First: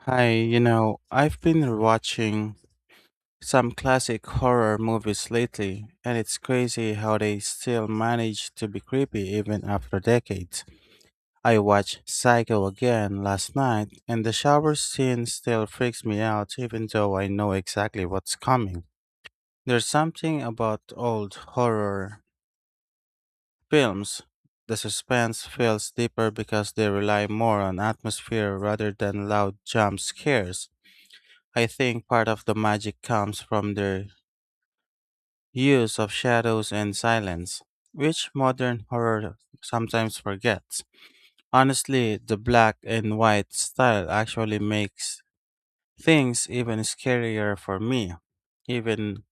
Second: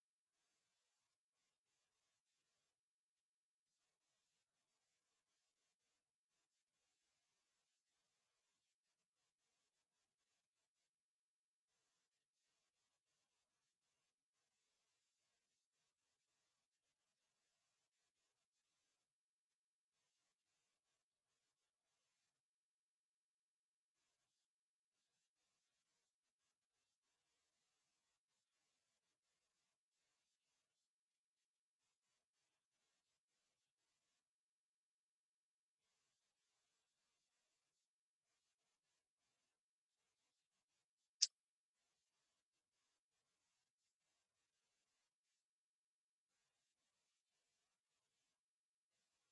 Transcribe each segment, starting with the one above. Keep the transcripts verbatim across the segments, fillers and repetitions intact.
Hi, you know, I've been watching some classic horror movies lately, and it's crazy how they still manage to be creepy even after decades. I watched Psycho again last night, and the shower scene still freaks me out even though I know exactly what's coming. There's something about old horror films. The suspense feels deeper because they rely more on atmosphere rather than loud jump scares. I think part of the magic comes from their use of shadows and silence, which modern horror sometimes forgets. Honestly, the black and white style actually makes things even scarier for me. Even,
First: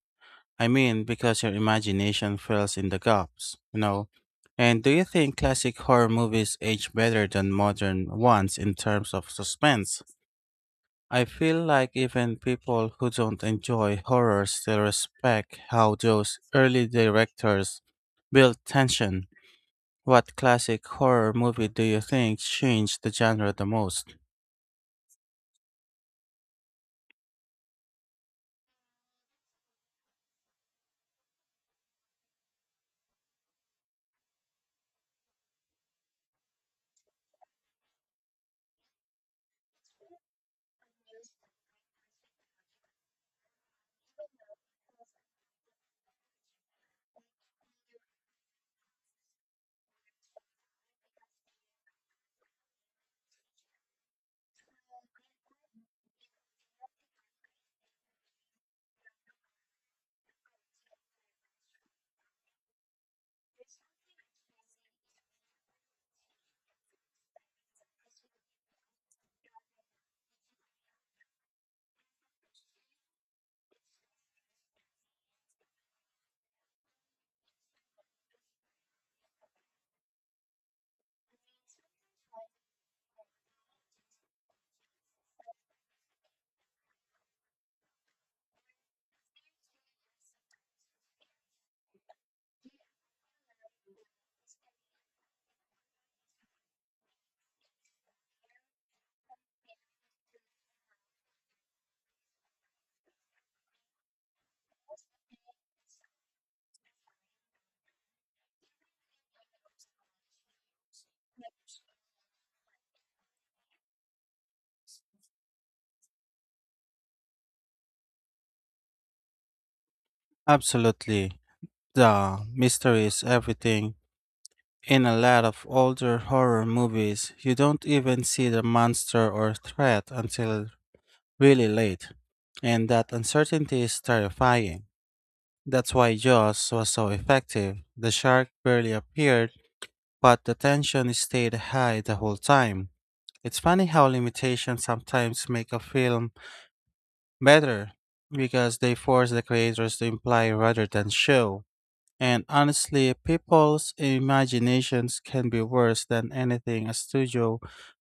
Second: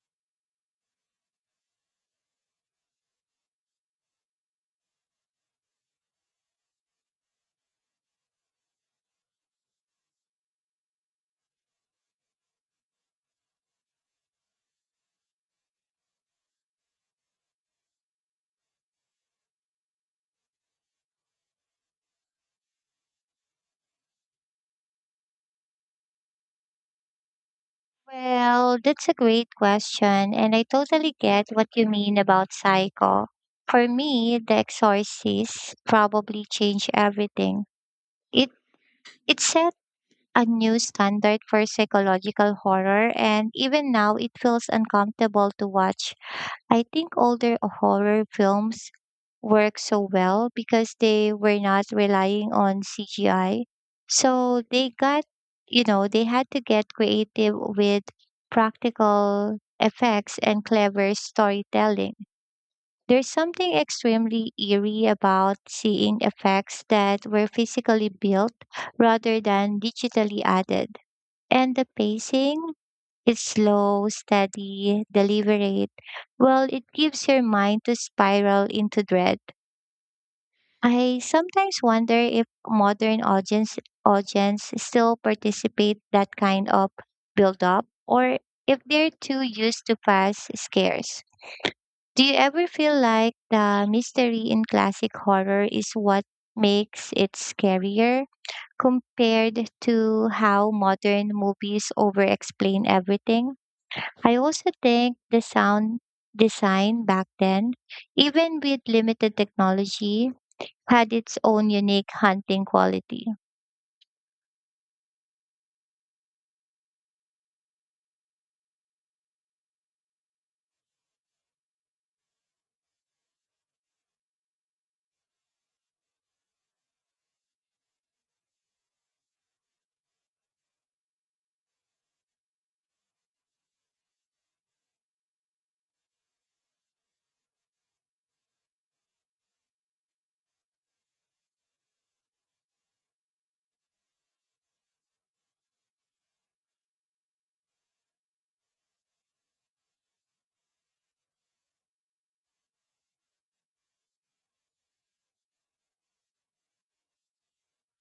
I mean, because your imagination fills in the gaps, you know? And do you think classic horror movies age better than modern ones in terms of suspense? I feel like even people who don't enjoy horror still respect how those early directors built tension. What classic horror movie do you think changed the genre the most? Well, that's a great question, and I totally get what you mean about Psycho. For me, The Exorcist probably changed everything. It it set a new standard for psychological horror, and even now it feels uncomfortable to watch. I think older horror films work so well because they were not relying on C G I. So they got, you know, they had to get creative with practical effects and clever storytelling. There's something extremely eerie about seeing effects that were physically built rather than digitally added. And the pacing, it's slow, steady, deliberate. Well, it gives your mind to spiral into dread. I sometimes wonder if modern audience audience still participate that kind of build up, or if they're too used to fast scares. Do you ever feel like the mystery in classic horror is what makes it scarier compared to how modern movies over explain everything? I also think the sound design back then, even with limited technology, had its own unique hunting quality. Absolutely. The mystery is everything. In a lot of older horror movies, you don't even see the monster or threat until really late, and that uncertainty is terrifying. That's why Jaws was so effective. The shark barely appeared, but the tension stayed high the whole time. It's funny how limitations sometimes make a film better because they force the creators to imply rather than show. And honestly, people's imaginations can be worse than anything a studio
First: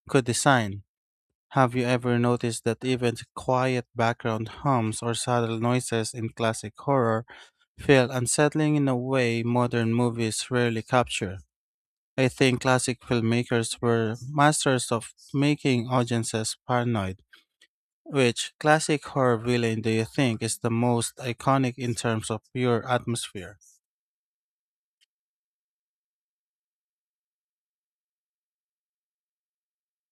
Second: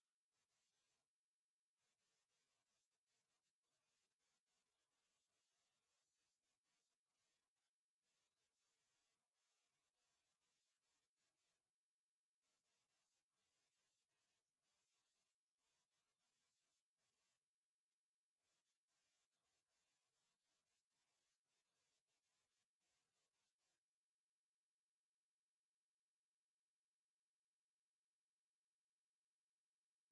could design. Have you ever noticed that even quiet background hums or subtle noises in classic horror feel unsettling in a way modern movies rarely capture? I think classic filmmakers were masters of making audiences paranoid. Which classic horror villain do you think is the most iconic in terms of pure atmosphere?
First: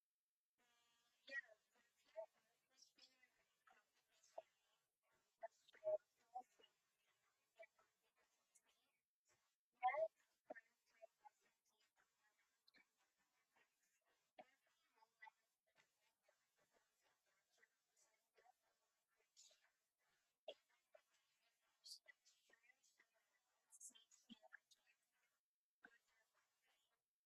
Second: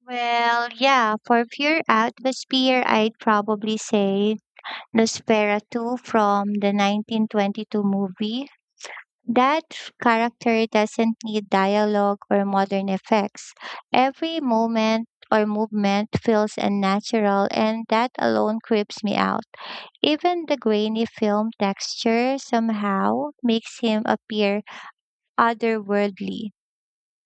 Well, yeah, for pure atmosphere, I'd probably say Nosferatu from the nineteen twenty-two movie. That character doesn't need dialogue or modern effects. Every moment or movement feels unnatural, and that alone creeps me out. Even the grainy film texture somehow makes him appear otherworldly.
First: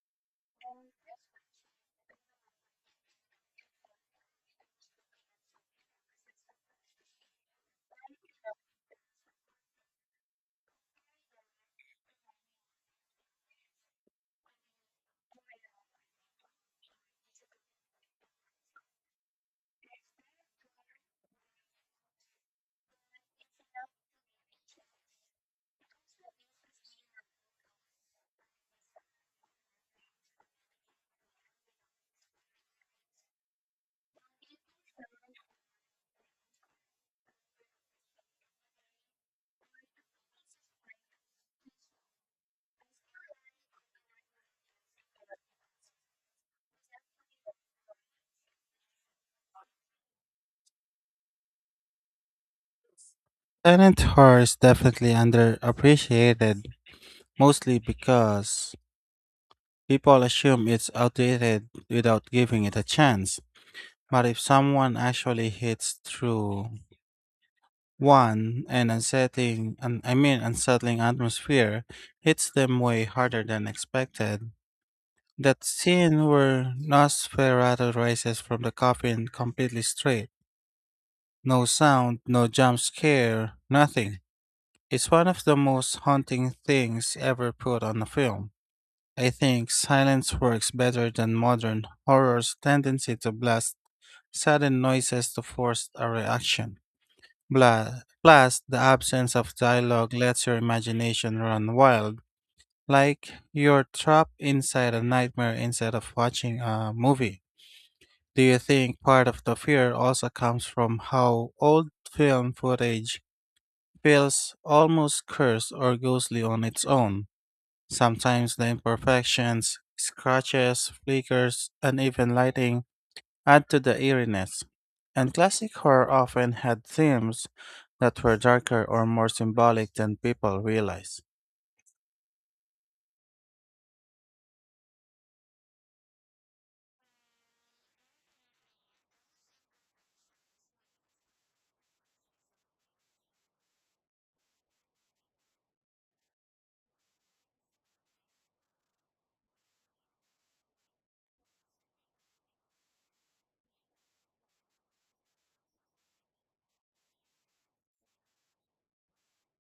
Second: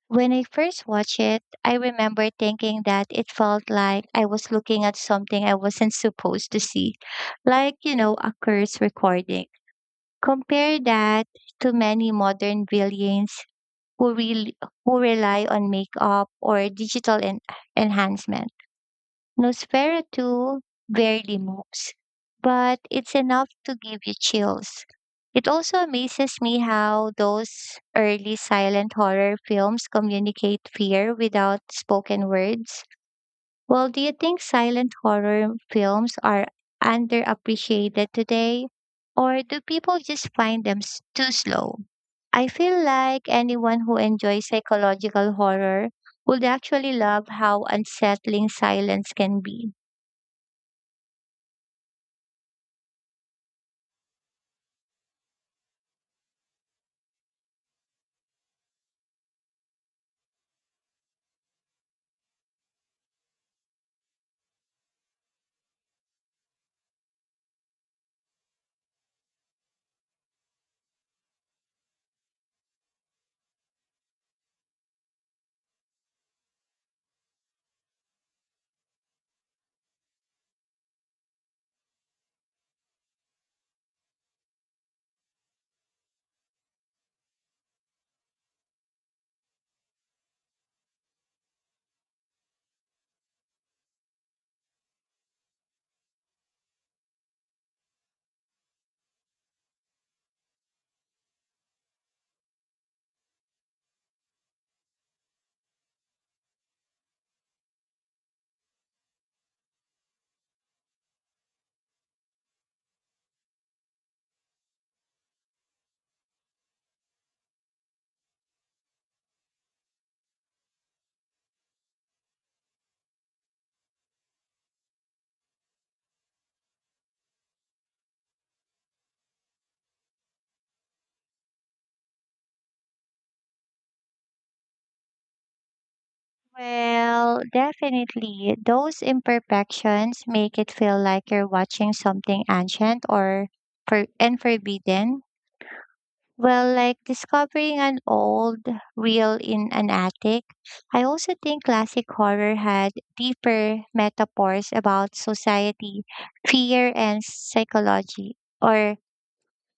When I first watched it, I remember thinking that it felt like I was looking at something I wasn't supposed to see, like, you know, a curse recording. Compare that to many modern villains who, really, who rely on makeup or digital en- enhancement. Nosferatu barely moves, but it's enough to give you chills. It also amazes me how those early silent horror films communicate fear without spoken words. Well, do you think silent horror films are underappreciated today? Or do people just find them s- too slow? I feel like anyone who enjoys psychological horror would actually love how unsettling silence can be. Silent horror is definitely underappreciated, mostly because people assume it's outdated without giving it a chance. But if someone actually hits through one and unsettling, and I mean unsettling, atmosphere hits them way harder than expected. That scene where Nosferatu rises from the coffin completely straight. No sound, no jump scare, nothing. It's one of the most haunting things ever put on a film. I think silence works better than modern horror's tendency to blast sudden noises to force a reaction. Bla- Plus, the absence of dialogue lets your imagination run wild, like you're trapped inside a nightmare instead of watching a movie. Do you think part of the fear also comes from how old film footage feels almost cursed or ghostly on its own? Sometimes the imperfections, scratches, flickers, uneven lighting add to the eeriness. And classic horror often had themes that were darker or more symbolic than people realize. Well, definitely. Those imperfections make it feel like you're watching something ancient or for- and forbidden. Well, like discovering an old reel in an attic. I also think classic horror had deeper metaphors about society, fear, and psychology or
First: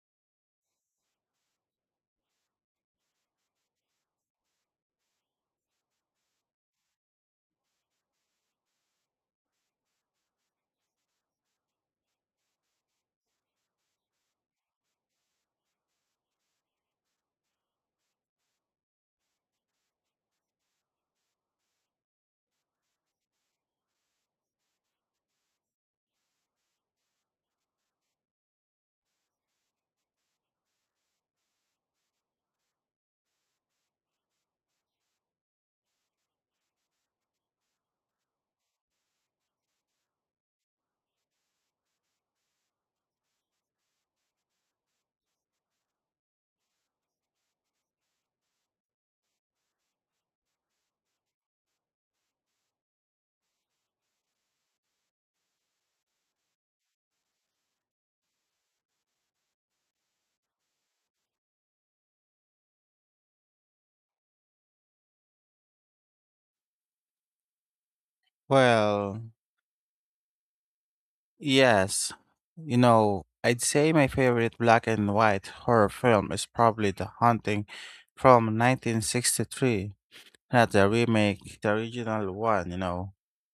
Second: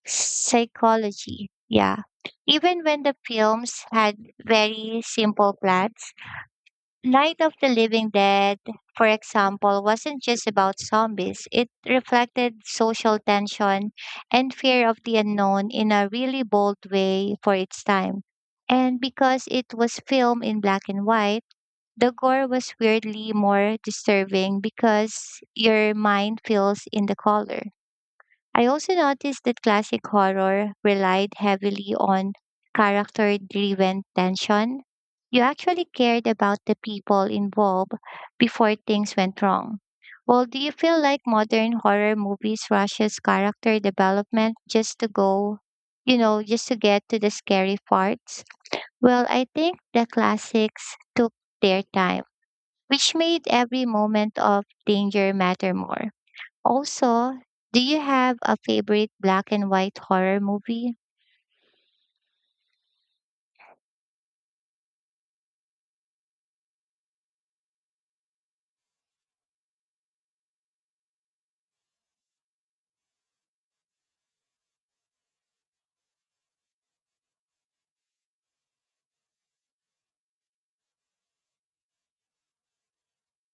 psychology. Yeah. Even when the films had very simple plots, Night of the Living Dead, for example, wasn't just about zombies. It reflected social tension and fear of the unknown in a really bold way for its time. And because it was filmed in black and white, the gore was weirdly more disturbing because your mind feels in the color. I also noticed that classic horror relied heavily on character driven tension. You actually cared about the people involved before things went wrong. Well, do you feel like modern horror movies rushes character development just to go, you know, just to get to the scary parts? Well, I think the classics took their time, which made every moment of danger matter more. Also, do you have a favorite black and white horror movie? Well, yes. You know, I'd say my favorite black and white horror film is probably The Haunting from nineteen sixty-three, not the remake, the original one, you know.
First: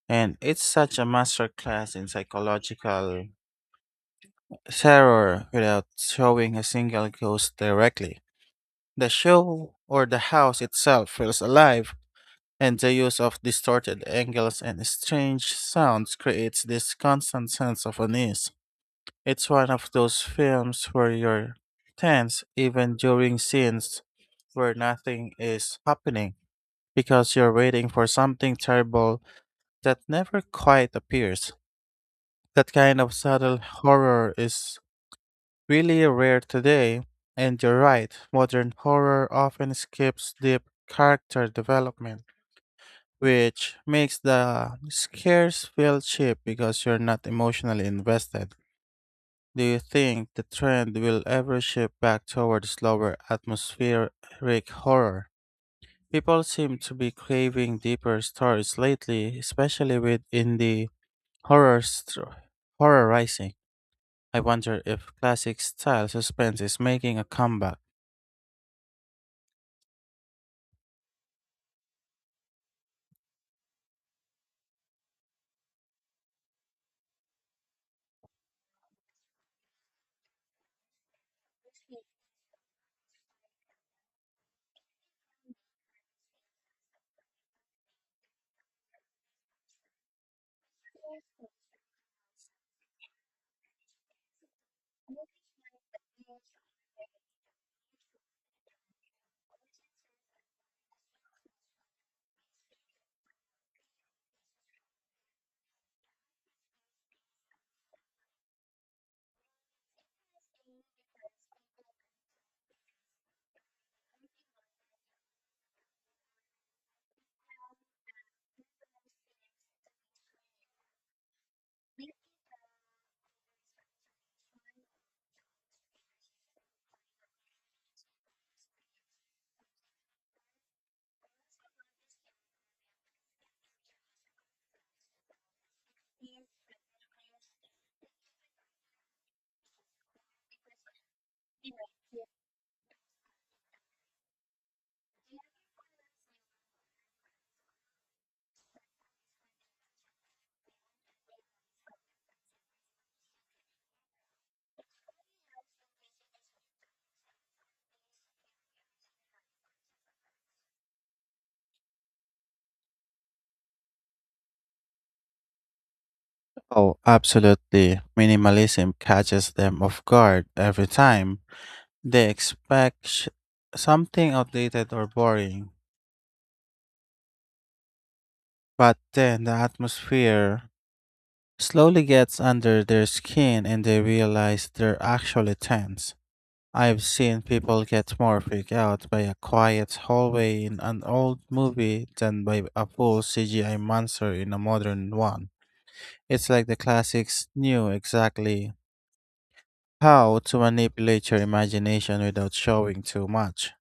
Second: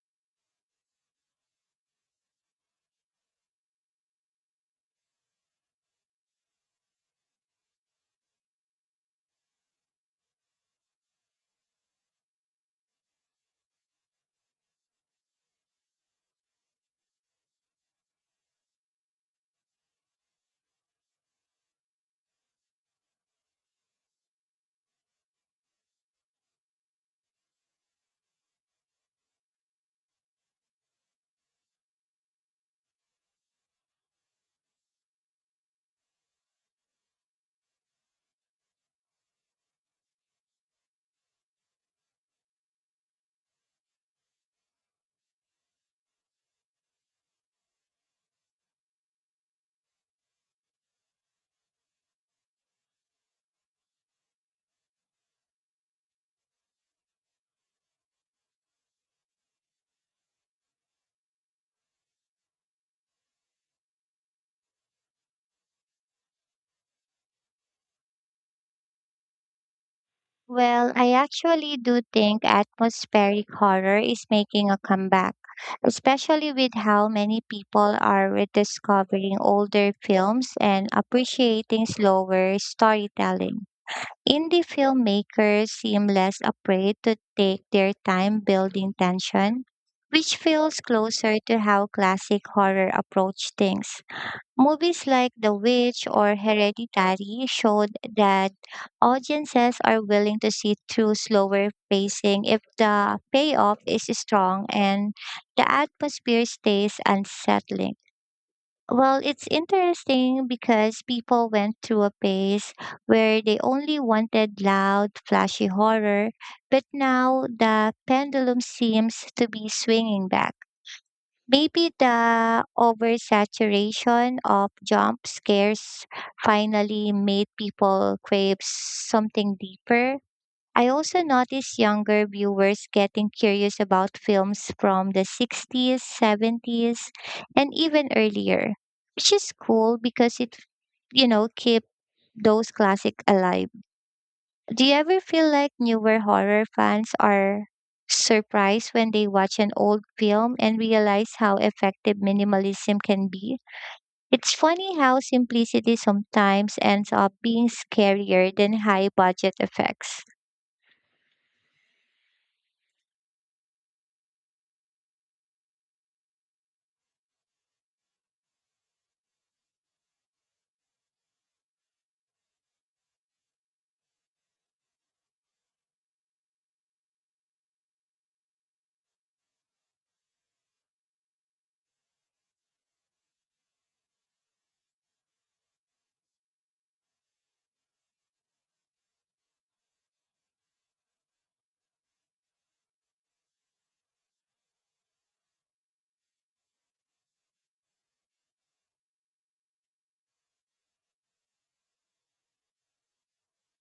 And it's such a masterclass in psychological terror without showing a single ghost directly. The show or the house itself feels alive, and the use of distorted angles and strange sounds creates this constant sense of unease. It's one of those films where you're tense even during scenes where nothing is happening, because you're waiting for something terrible that never quite appears. That kind of subtle horror is really rare today, and you're right, modern horror often skips deep character development, which makes the scares feel cheap because you're not emotionally invested. Do you think the trend will ever shift back toward slower atmospheric horror? People seem to be craving deeper stories lately, especially with indie horror st- horror rising. I wonder if classic style suspense is making a comeback. Well, I actually do think atmospheric horror is making a comeback, especially with how many people are rediscovering older films and appreciating slower storytelling. Indie filmmakers seem less afraid to take their time building tension, which feels closer to how classic horror approach things. Movies like The Witch or Hereditary showed that audiences are willing to see through slower pacing if the payoff is strong and the atmosphere stays unsettling. Well, it's interesting because people went through a phase where they only wanted loud, flashy horror, but now the pendulum seems to be swinging back. Maybe the oversaturation of jump scares finally made people crave something deeper. I also noticed younger viewers getting curious about films from the sixties, seventies, and even earlier, which is cool because it, you know, keep those classic alive. Do you ever feel like newer horror fans are surprised when they watch an old film and realize how effective minimalism can be? It's funny how simplicity sometimes ends up being scarier than high budget effects. Oh, absolutely. Minimalism catches them off guard every time. They expect sh- something outdated or boring, but then the atmosphere slowly gets under their skin and they realize they're actually tense. I've seen people get more freaked out by a quiet hallway in an old movie than by a full C G I monster in a modern one. It's like the classics knew exactly how to manipulate your imagination without showing too much.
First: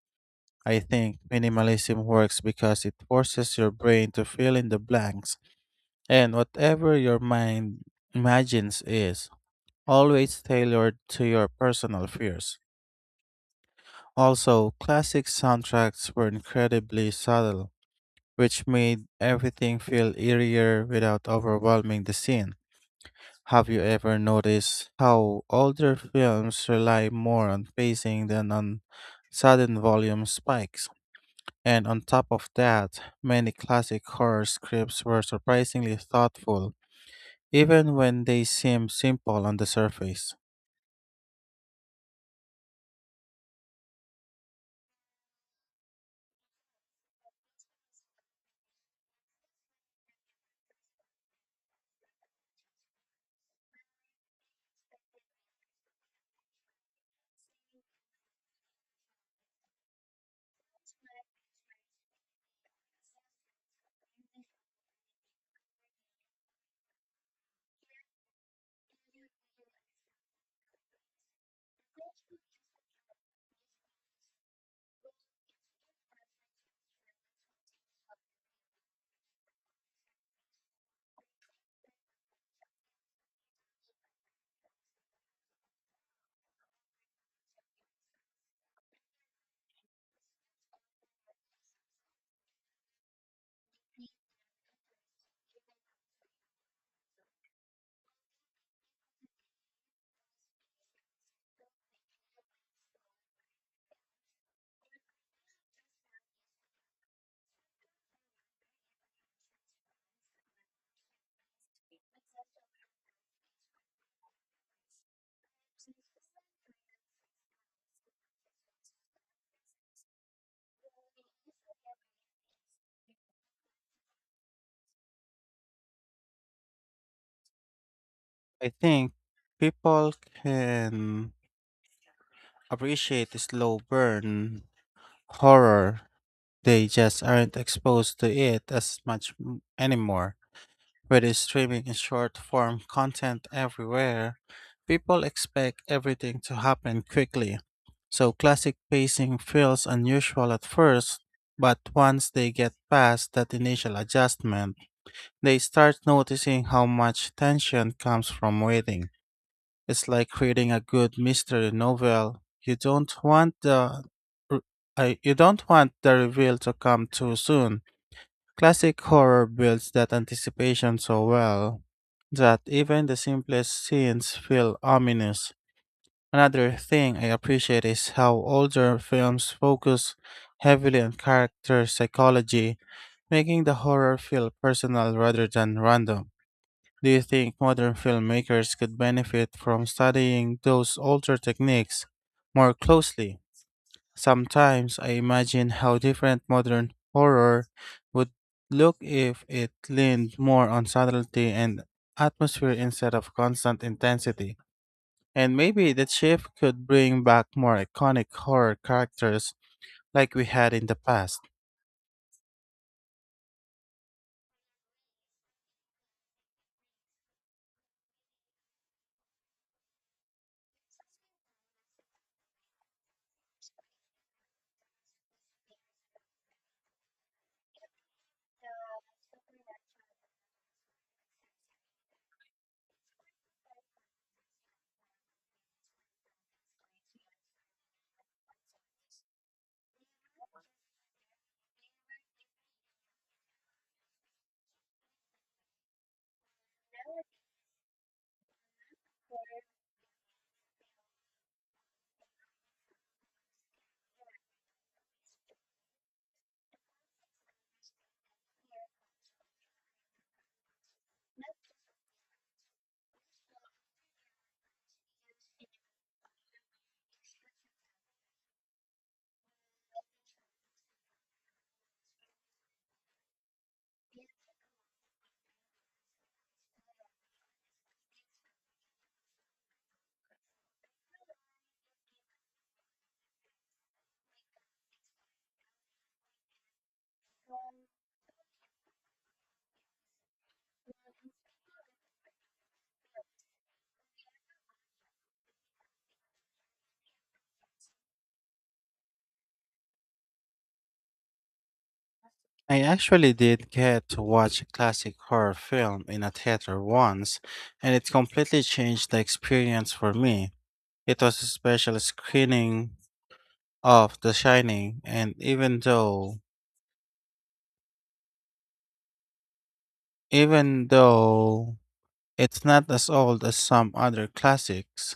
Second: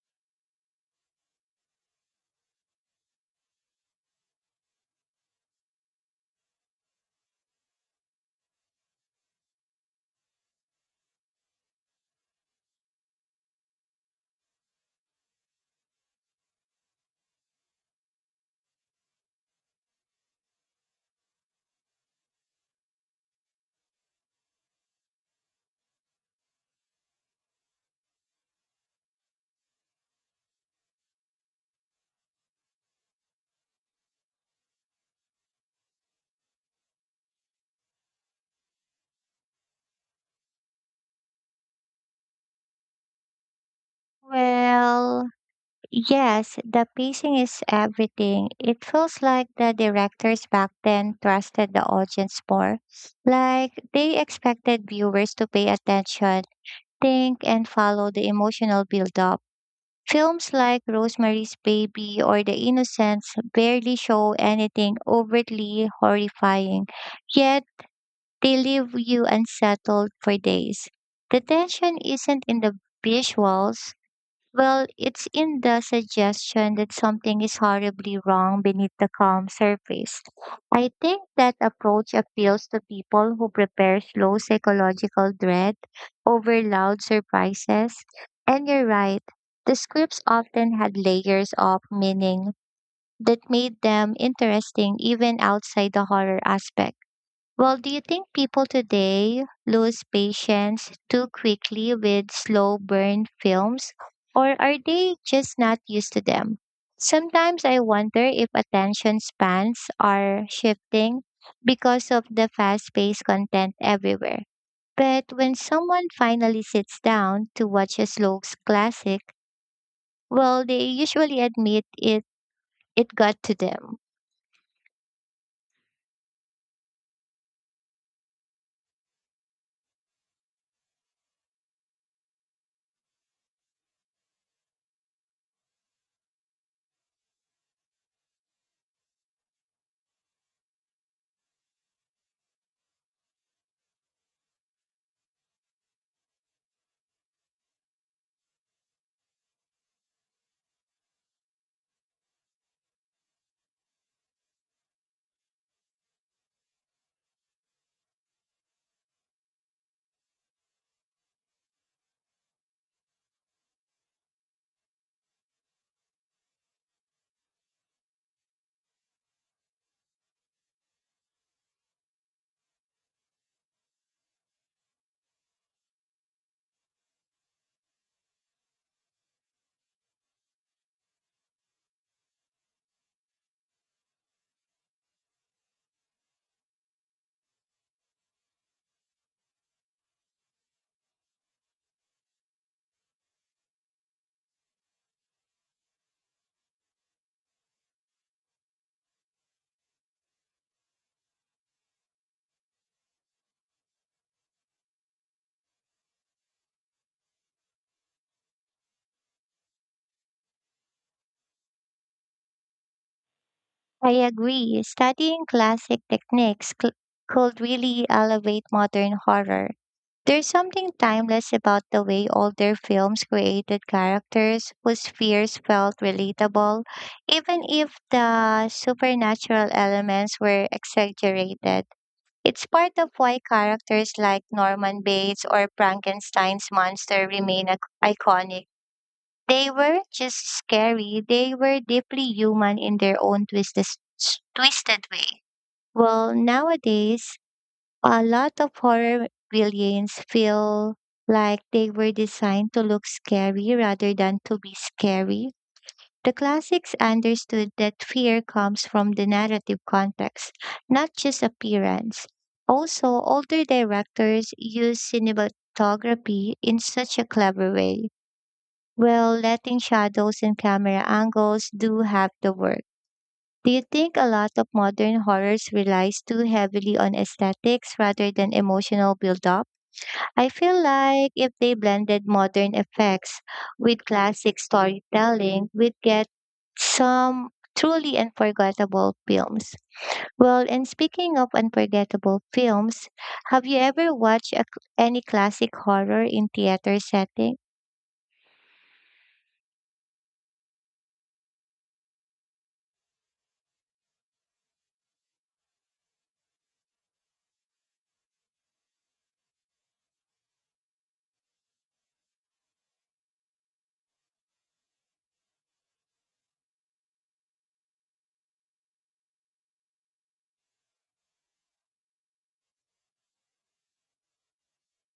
I think minimalism works because it forces your brain to fill in the blanks, and whatever your mind imagines is always tailored to your personal fears. Also, classic soundtracks were incredibly subtle, which made everything feel eerier without overwhelming the scene. Have you ever noticed how older films rely more on pacing than on sudden volume spikes? And on top of that, many classic horror scripts were surprisingly thoughtful, even when they seem simple on the surface. Well, yes, the pacing is everything. It feels like the directors back then trusted the audience more. Like they expected viewers to pay attention, think, and follow the emotional build up. Films like Rosemary's Baby or The Innocents barely show anything overtly horrifying, yet they leave you unsettled for days. The tension isn't in the visuals, well, it's in the suggestion that something is horribly wrong beneath the calm surface. I think that approach appeals to people who prepare slow psychological dread over loud surprises. And you're right, the scripts often had layers of meaning that made them interesting even outside the horror aspect. Well, do you think people today lose patience too quickly with slow burn films, or are they just not used to them? Sometimes I wonder if attention spans are shifting because of the fast paced content everywhere. But when someone finally sits down to watch a slow classic, well, they usually admit it, it got to them. I think people can appreciate the slow burn horror. They just aren't exposed to it as much m- anymore. With streaming and short form content everywhere, people expect everything to happen quickly. So classic pacing feels unusual at first, but once they get past that initial adjustment, they start noticing how much tension comes from waiting. It's like reading a good mystery novel. You don't want the r- I- you don't want the reveal to come too soon. Classic horror builds that anticipation so well that even the simplest scenes feel ominous. Another thing I appreciate is how older films focus heavily on character psychology, making the horror feel personal rather than random. Do you think modern filmmakers could benefit from studying those older techniques more closely? Sometimes I imagine how different modern horror would look if it leaned more on subtlety and atmosphere instead of constant intensity. And maybe that shift could bring back more iconic horror characters like we had in the past. I agree. Studying classic techniques cl- could really elevate modern horror. There's something timeless about the way older films created characters whose fears felt relatable, even if the supernatural elements were exaggerated. It's part of why characters like Norman Bates or Frankenstein's monster remain ac- iconic. They were just scary, they were deeply human in their own twisted, twisted way. Well, nowadays, a lot of horror villains feel like they were designed to look scary rather than to be scary. The classics understood that fear comes from the narrative context, not just appearance. Also, older directors use cinematography in such a clever way, well, letting shadows and camera angles do have the work. Do you think a lot of modern horrors relies too heavily on aesthetics rather than emotional build-up? I feel like if they blended modern effects with classic storytelling, we'd get some truly unforgettable films. Well, and speaking of unforgettable films, have you ever watched a, cl- any classic horror in theater setting? I actually did get to watch a classic horror film in a theater once, and it completely changed the experience for me. It was a special screening of The Shining, and even though Even though it's not as old as some other classics,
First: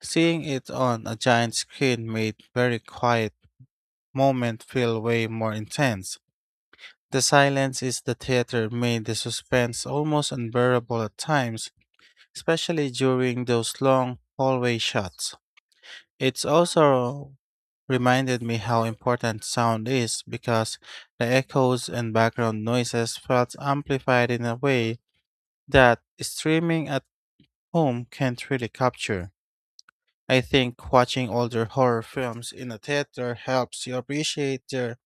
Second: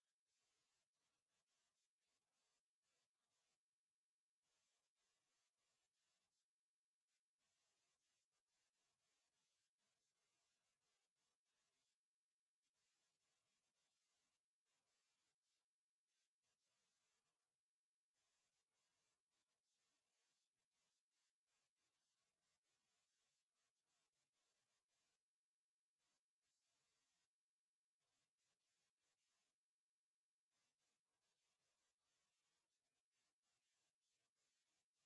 seeing it on a giant screen made very quiet moment feel way more intense. The silence is the theater made the suspense almost unbearable at times, especially during those long hallway shots. It's also reminded me how important sound is, because the echoes and background noises felt amplified in a way that streaming at home can't really capture. I think watching older horror films in a theater helps you appreciate their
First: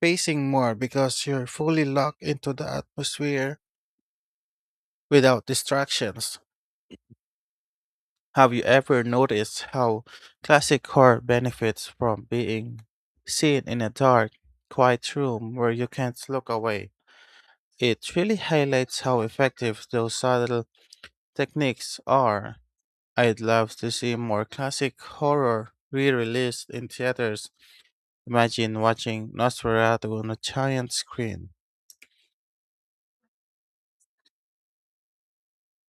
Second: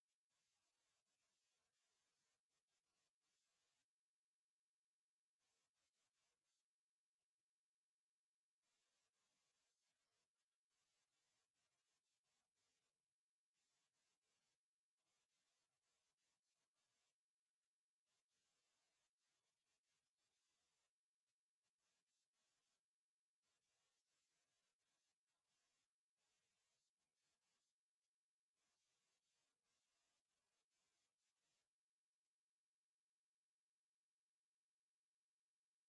pacing more, because you're fully locked into the atmosphere without distractions. Have you ever noticed how classic horror benefits from being seen in a dark, quiet room where you can't look away? It really highlights how effective those subtle techniques are. I'd love to see more classic horror re-released in theaters. Imagine watching Nosferatu on a giant screen.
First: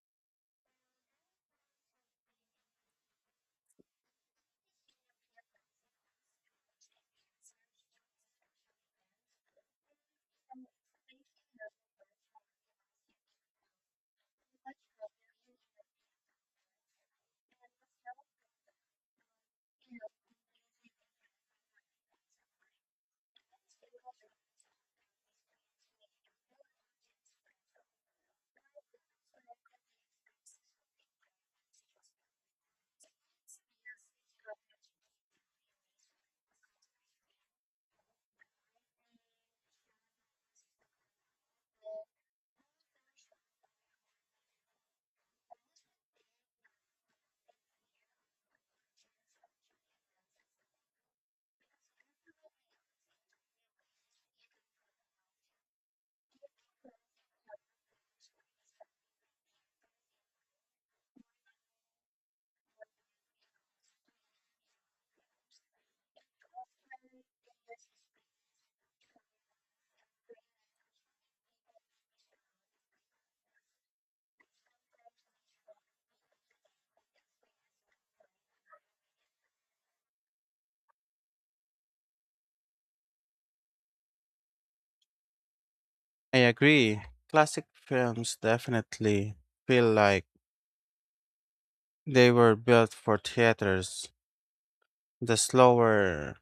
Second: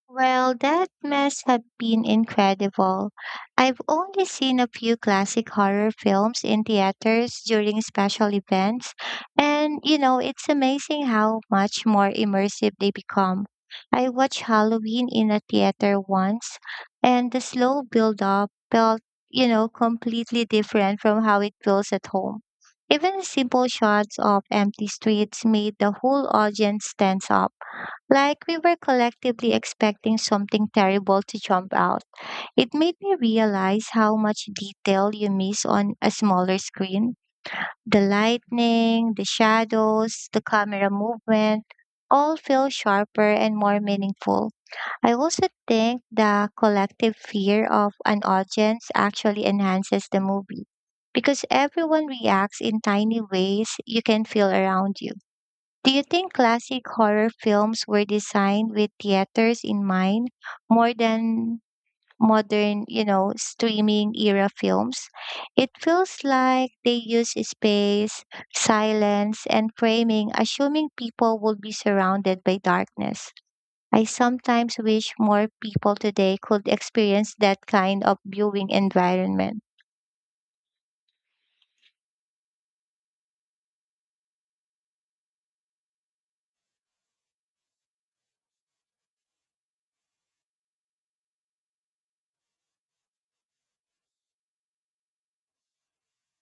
Well, that must have been incredible. I've only seen a few classic horror films in theaters during special events, and you know, it's amazing how much more immersive they become. I watched Halloween in a theater once, and the slow build up felt, you know, completely different from how it feels at home. Even simple shots of empty streets made the whole audience tense up. Like we were collectively expecting something terrible to jump out. It made me realize how much detail you miss on a smaller screen. The lightning, the shadows, the camera movement all feel sharper and more meaningful. I also think the collective fear of an audience actually enhances the movie because everyone reacts in tiny ways you can feel around you. Do you think classic horror films were designed with theaters in mind more than modern, you know, streaming era films? It feels like they use space, silence, and framing, assuming people would be surrounded by darkness. I sometimes wish more people today could experience that kind of viewing environment. I agree. Classic films definitely feel like they were built for theaters. The slower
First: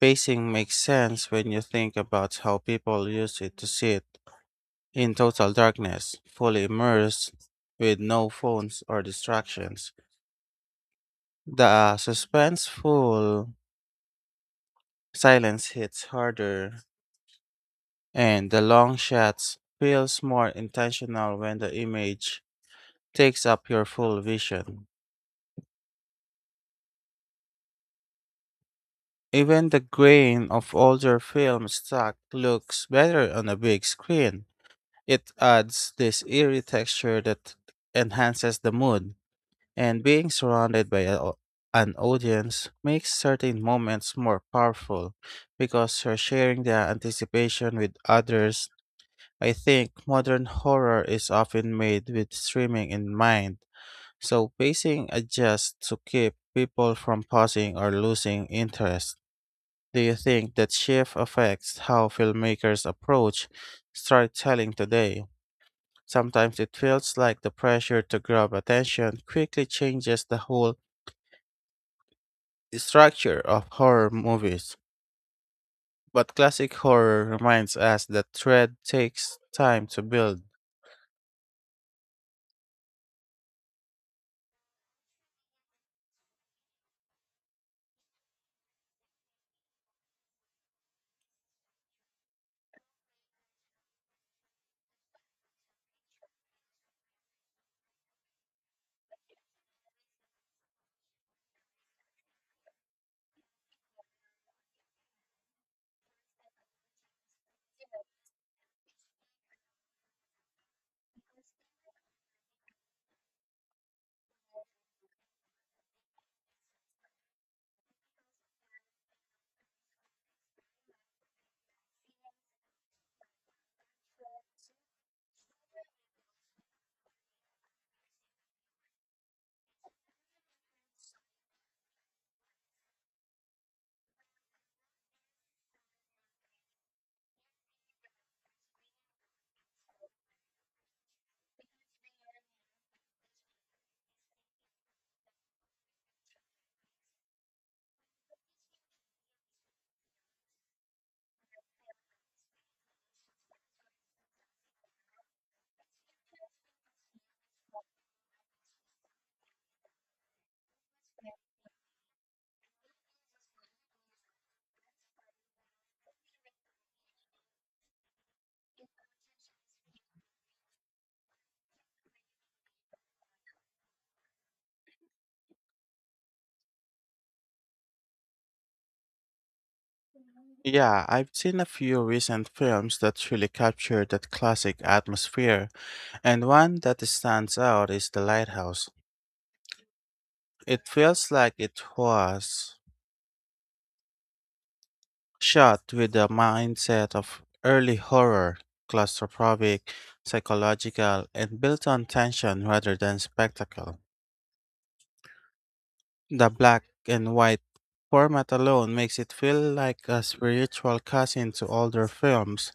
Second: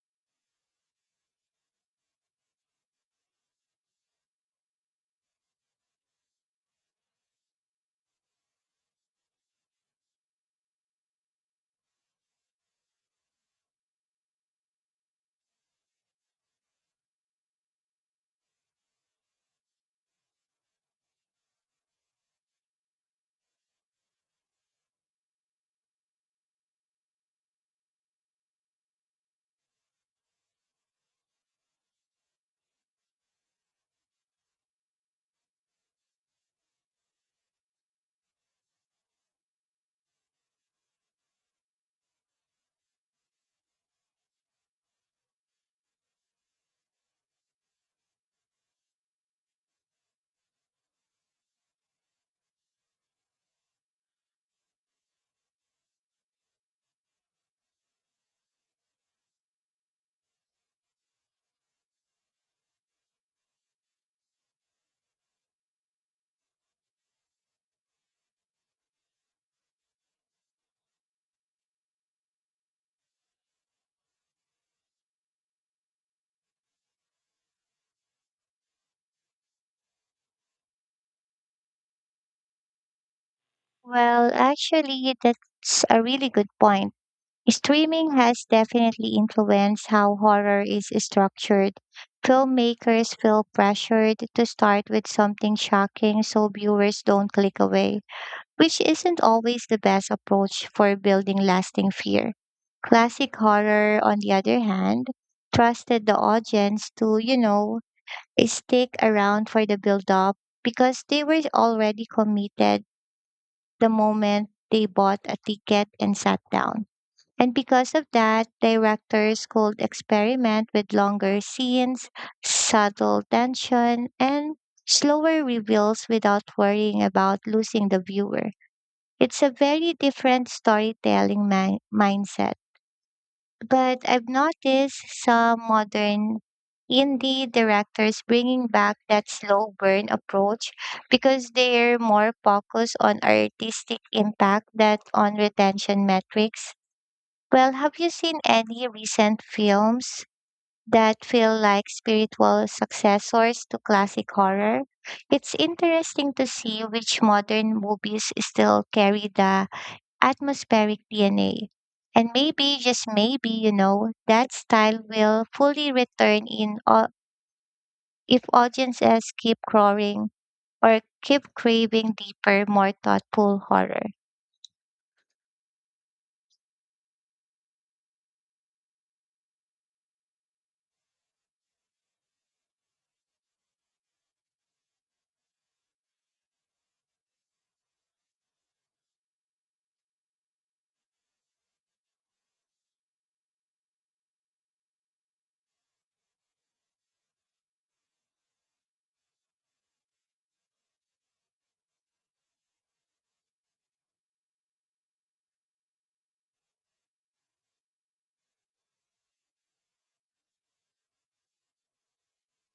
pacing makes sense when you think about how people used it to sit in total darkness, fully immersed, with no phones or distractions. The suspenseful silence hits harder. And the long shots feels more intentional when the image takes up your full vision. Even the grain of older film stock looks better on a big screen. It adds this eerie texture that enhances the mood, and being surrounded by a, an audience makes certain moments more powerful, because you're sharing the anticipation with others. I think modern horror is often made with streaming in mind. So pacing adjusts to keep people from pausing or losing interest. Do you think that shift affects how filmmakers approach storytelling today? Sometimes it feels like the pressure to grab attention quickly changes the whole structure of horror movies. But classic horror reminds us that thread takes time to build. Well, actually, that's a really good point. Streaming has definitely influenced how horror is structured. Filmmakers feel pressured to start with something shocking so viewers don't click away, which isn't always the best approach for building lasting fear. Classic horror, on the other hand, trusted the audience to, you know, stick around for the build up because they were already committed the moment they bought a ticket and sat down. And because of that, directors could experiment with longer scenes, subtle tension, and slower reveals without worrying about losing the viewer. It's a very different storytelling mi- mindset. But I've noticed some modern indie directors bringing back that slow burn approach because they're more focused on artistic impact than on retention metrics. Well, have you seen any recent films that feel like spiritual successors to classic horror? It's interesting to see which modern movies still carry the atmospheric D N A. And maybe, just maybe, you know, that style will fully return in au- if audiences keep crowing or keep craving deeper, more thoughtful horror. Yeah, I've seen a few recent films that really capture that classic atmosphere. And one that stands out is The Lighthouse. It feels like it was shot with the mindset of early horror: claustrophobic, psychological, and built on tension rather than spectacle. The black and white format alone makes it feel like a spiritual cousin to older films,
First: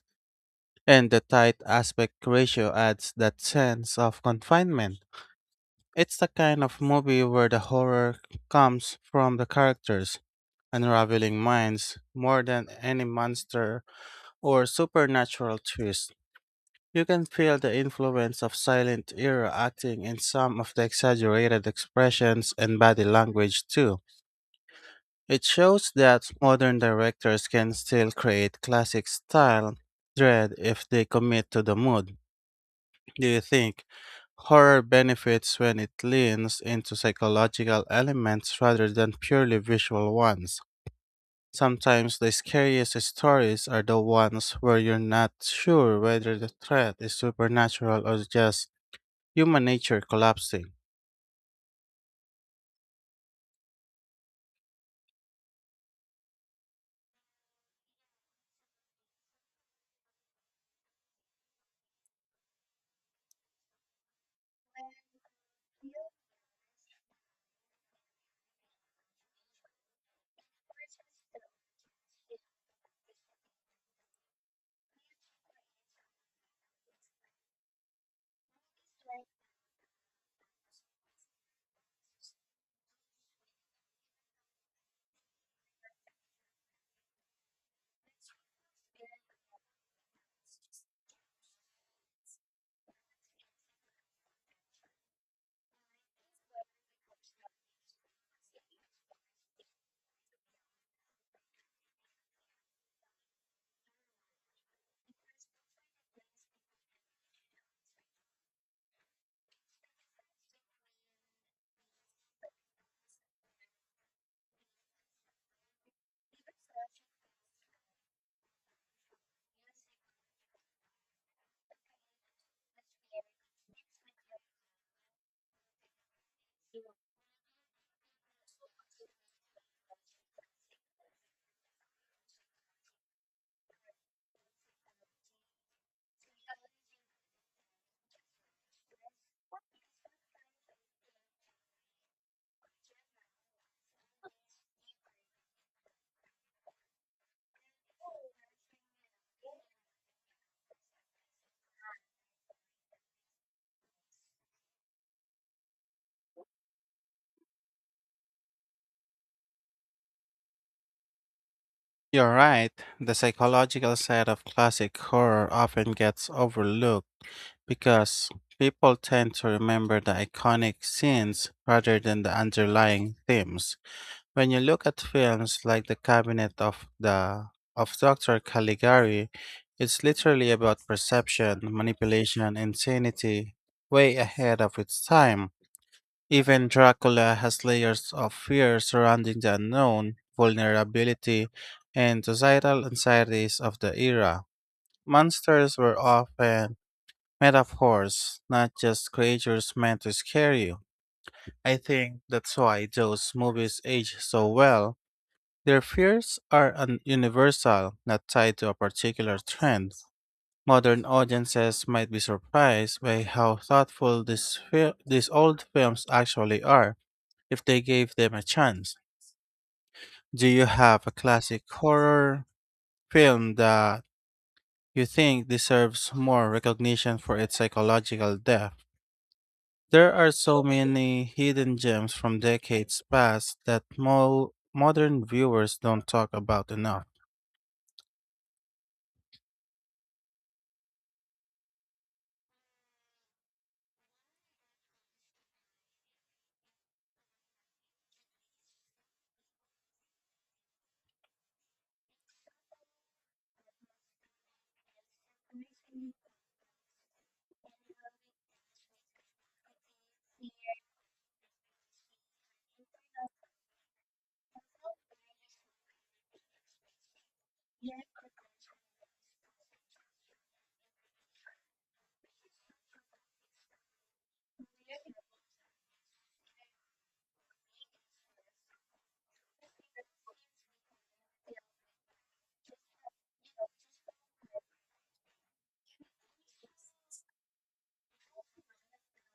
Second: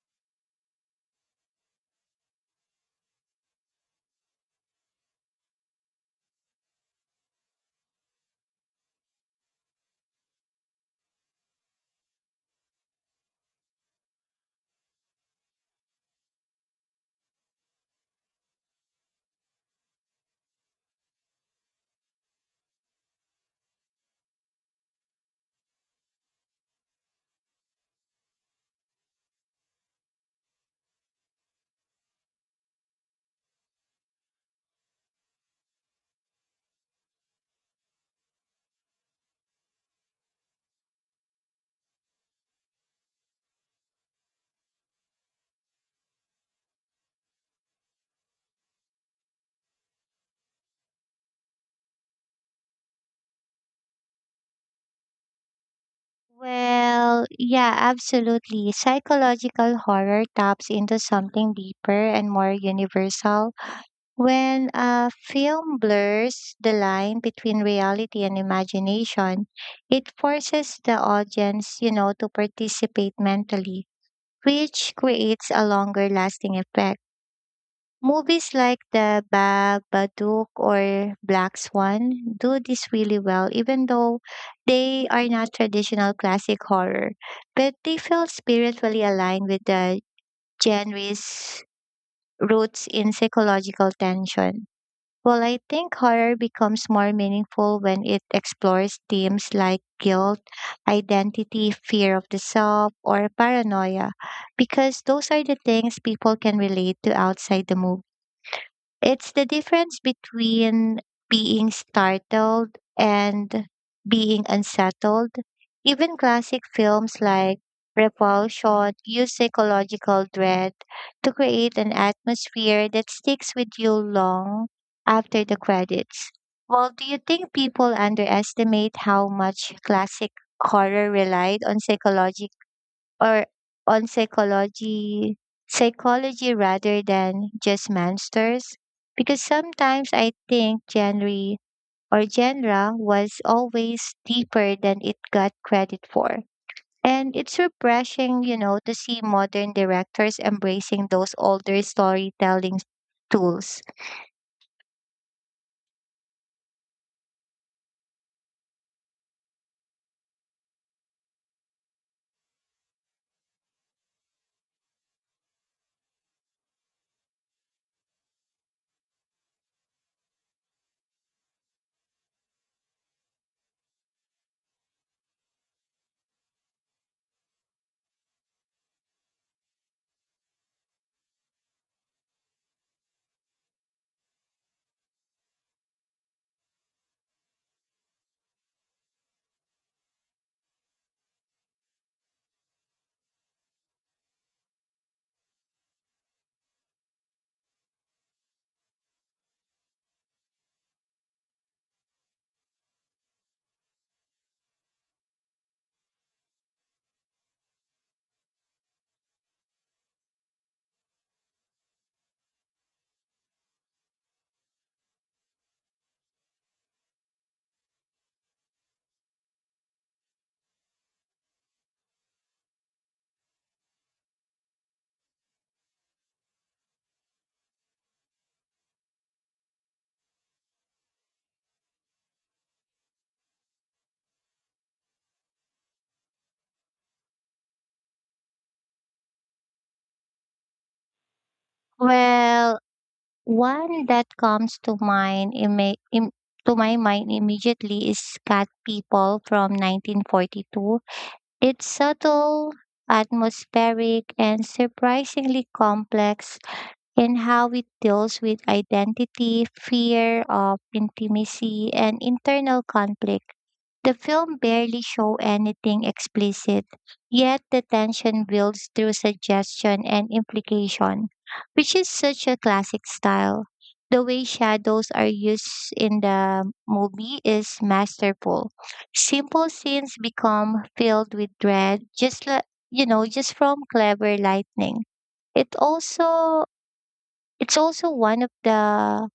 and the tight aspect ratio adds that sense of confinement. It's the kind of movie where the horror comes from the characters unraveling minds more than any monster or supernatural twist. You can feel the influence of silent era acting in some of the exaggerated expressions and body language too. It shows that modern directors can still create classic style dread if they commit to the mood. Do you think horror benefits when it leans into psychological elements rather than purely visual ones? Sometimes the scariest stories are the ones where you're not sure whether the threat is supernatural or just human nature collapsing. Well, yeah, absolutely. Psychological horror taps into something deeper and more universal. When a film blurs the line between reality and imagination, it forces the audience, you know, to participate mentally, which creates a longer lasting effect. Movies like The Bag, Badook, or Black Swan do this really well, even though they are not traditional classic horror. But they feel spiritually aligned with the genre's roots in psychological tension. Well, I think horror becomes more meaningful when it explores themes like guilt, identity, fear of the self, or paranoia, because those are the things people can relate to outside the movie. It's the difference between being startled and being unsettled. Even classic films like Repulsion use psychological dread to create an atmosphere that sticks with you long after the credits. Well, do you think people underestimate how much classic horror relied on psychological? Or on psychology psychology rather than just monsters, because sometimes I think genre or genre was always deeper than it got credit for. And it's refreshing, you know to see modern directors embracing those older storytelling tools. You're right, the psychological side of classic horror often gets overlooked, because people tend to remember the iconic scenes rather than the underlying themes. When you look at films like The Cabinet of the of Doctor Caligari, it's literally about perception, manipulation, insanity, way ahead of its time. Even Dracula has layers of fear surrounding the unknown, vulnerability, and societal anxieties of the era. Monsters were often metaphors, not just creatures meant to scare you. I think that's why those movies age so well their fears are un- universal, not tied to a particular trend. Modern audiences might be surprised by how thoughtful these, fil- these old films actually are, if they gave them a chance. Do you have a classic horror film that you think deserves more recognition for its psychological depth? There are so many hidden gems from decades past that mo- modern viewers don't talk about enough. Well, one that comes to mind imme- im- to my mind immediately is cat people from nineteen forty-two. It's subtle, atmospheric, and surprisingly complex in how it deals with identity, fear of intimacy, and internal conflict. The film barely show anything explicit, yet the tension builds through suggestion and implication, which is such a classic style. The way shadows are used in the movie is masterful. Simple scenes become filled with dread, just like, you know, just from clever lightning. It also it's also one of the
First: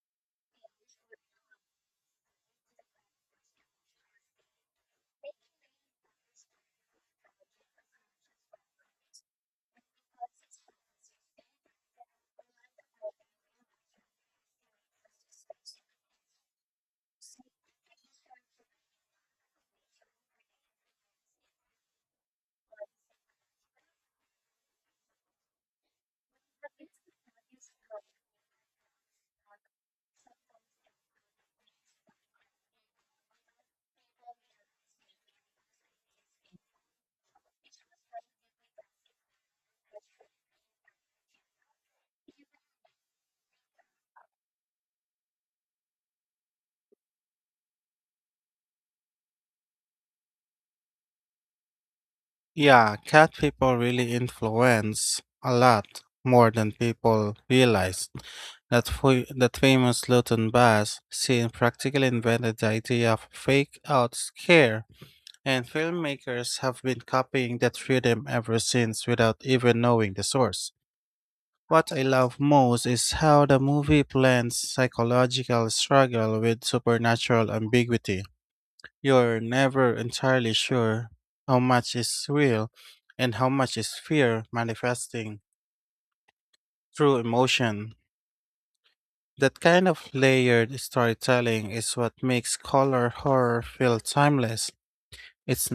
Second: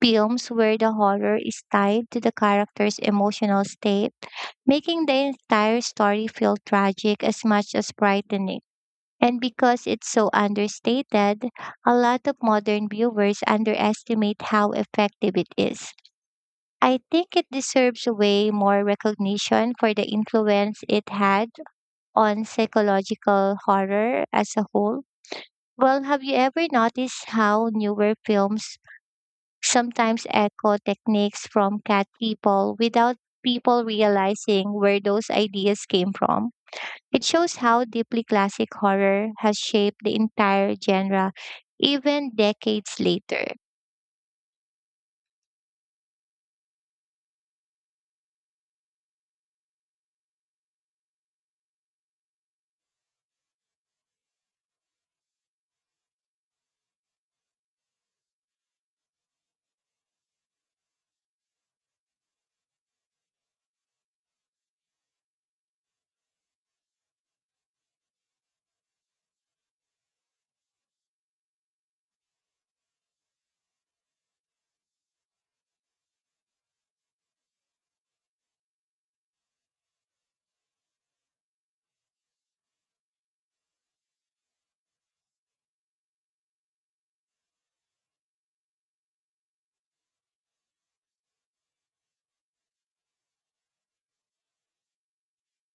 films where the horror is tied to the character's emotional state, making the entire story feel tragic as much as frightening. And because it's so understated, a lot of modern viewers underestimate how effective it is. I think it deserves way more recognition for the influence it had on psychological horror as a whole. Well, have you ever noticed how newer films sometimes echo techniques from cat people without people realizing where those ideas came from. It shows how deeply classic horror has shaped the entire genre, even decades later. Yeah, Cat People really influence a lot more than people realize. That, fa- that famous Luton Bass scene practically invented the idea of fake out scare, and filmmakers have been copying that rhythm ever since without even knowing the source. What I love most is how the movie blends psychological struggle with supernatural ambiguity. You're never entirely sure how much is real and how much is fear manifesting through emotion. That kind of layered storytelling is what makes color horror feel timeless. It's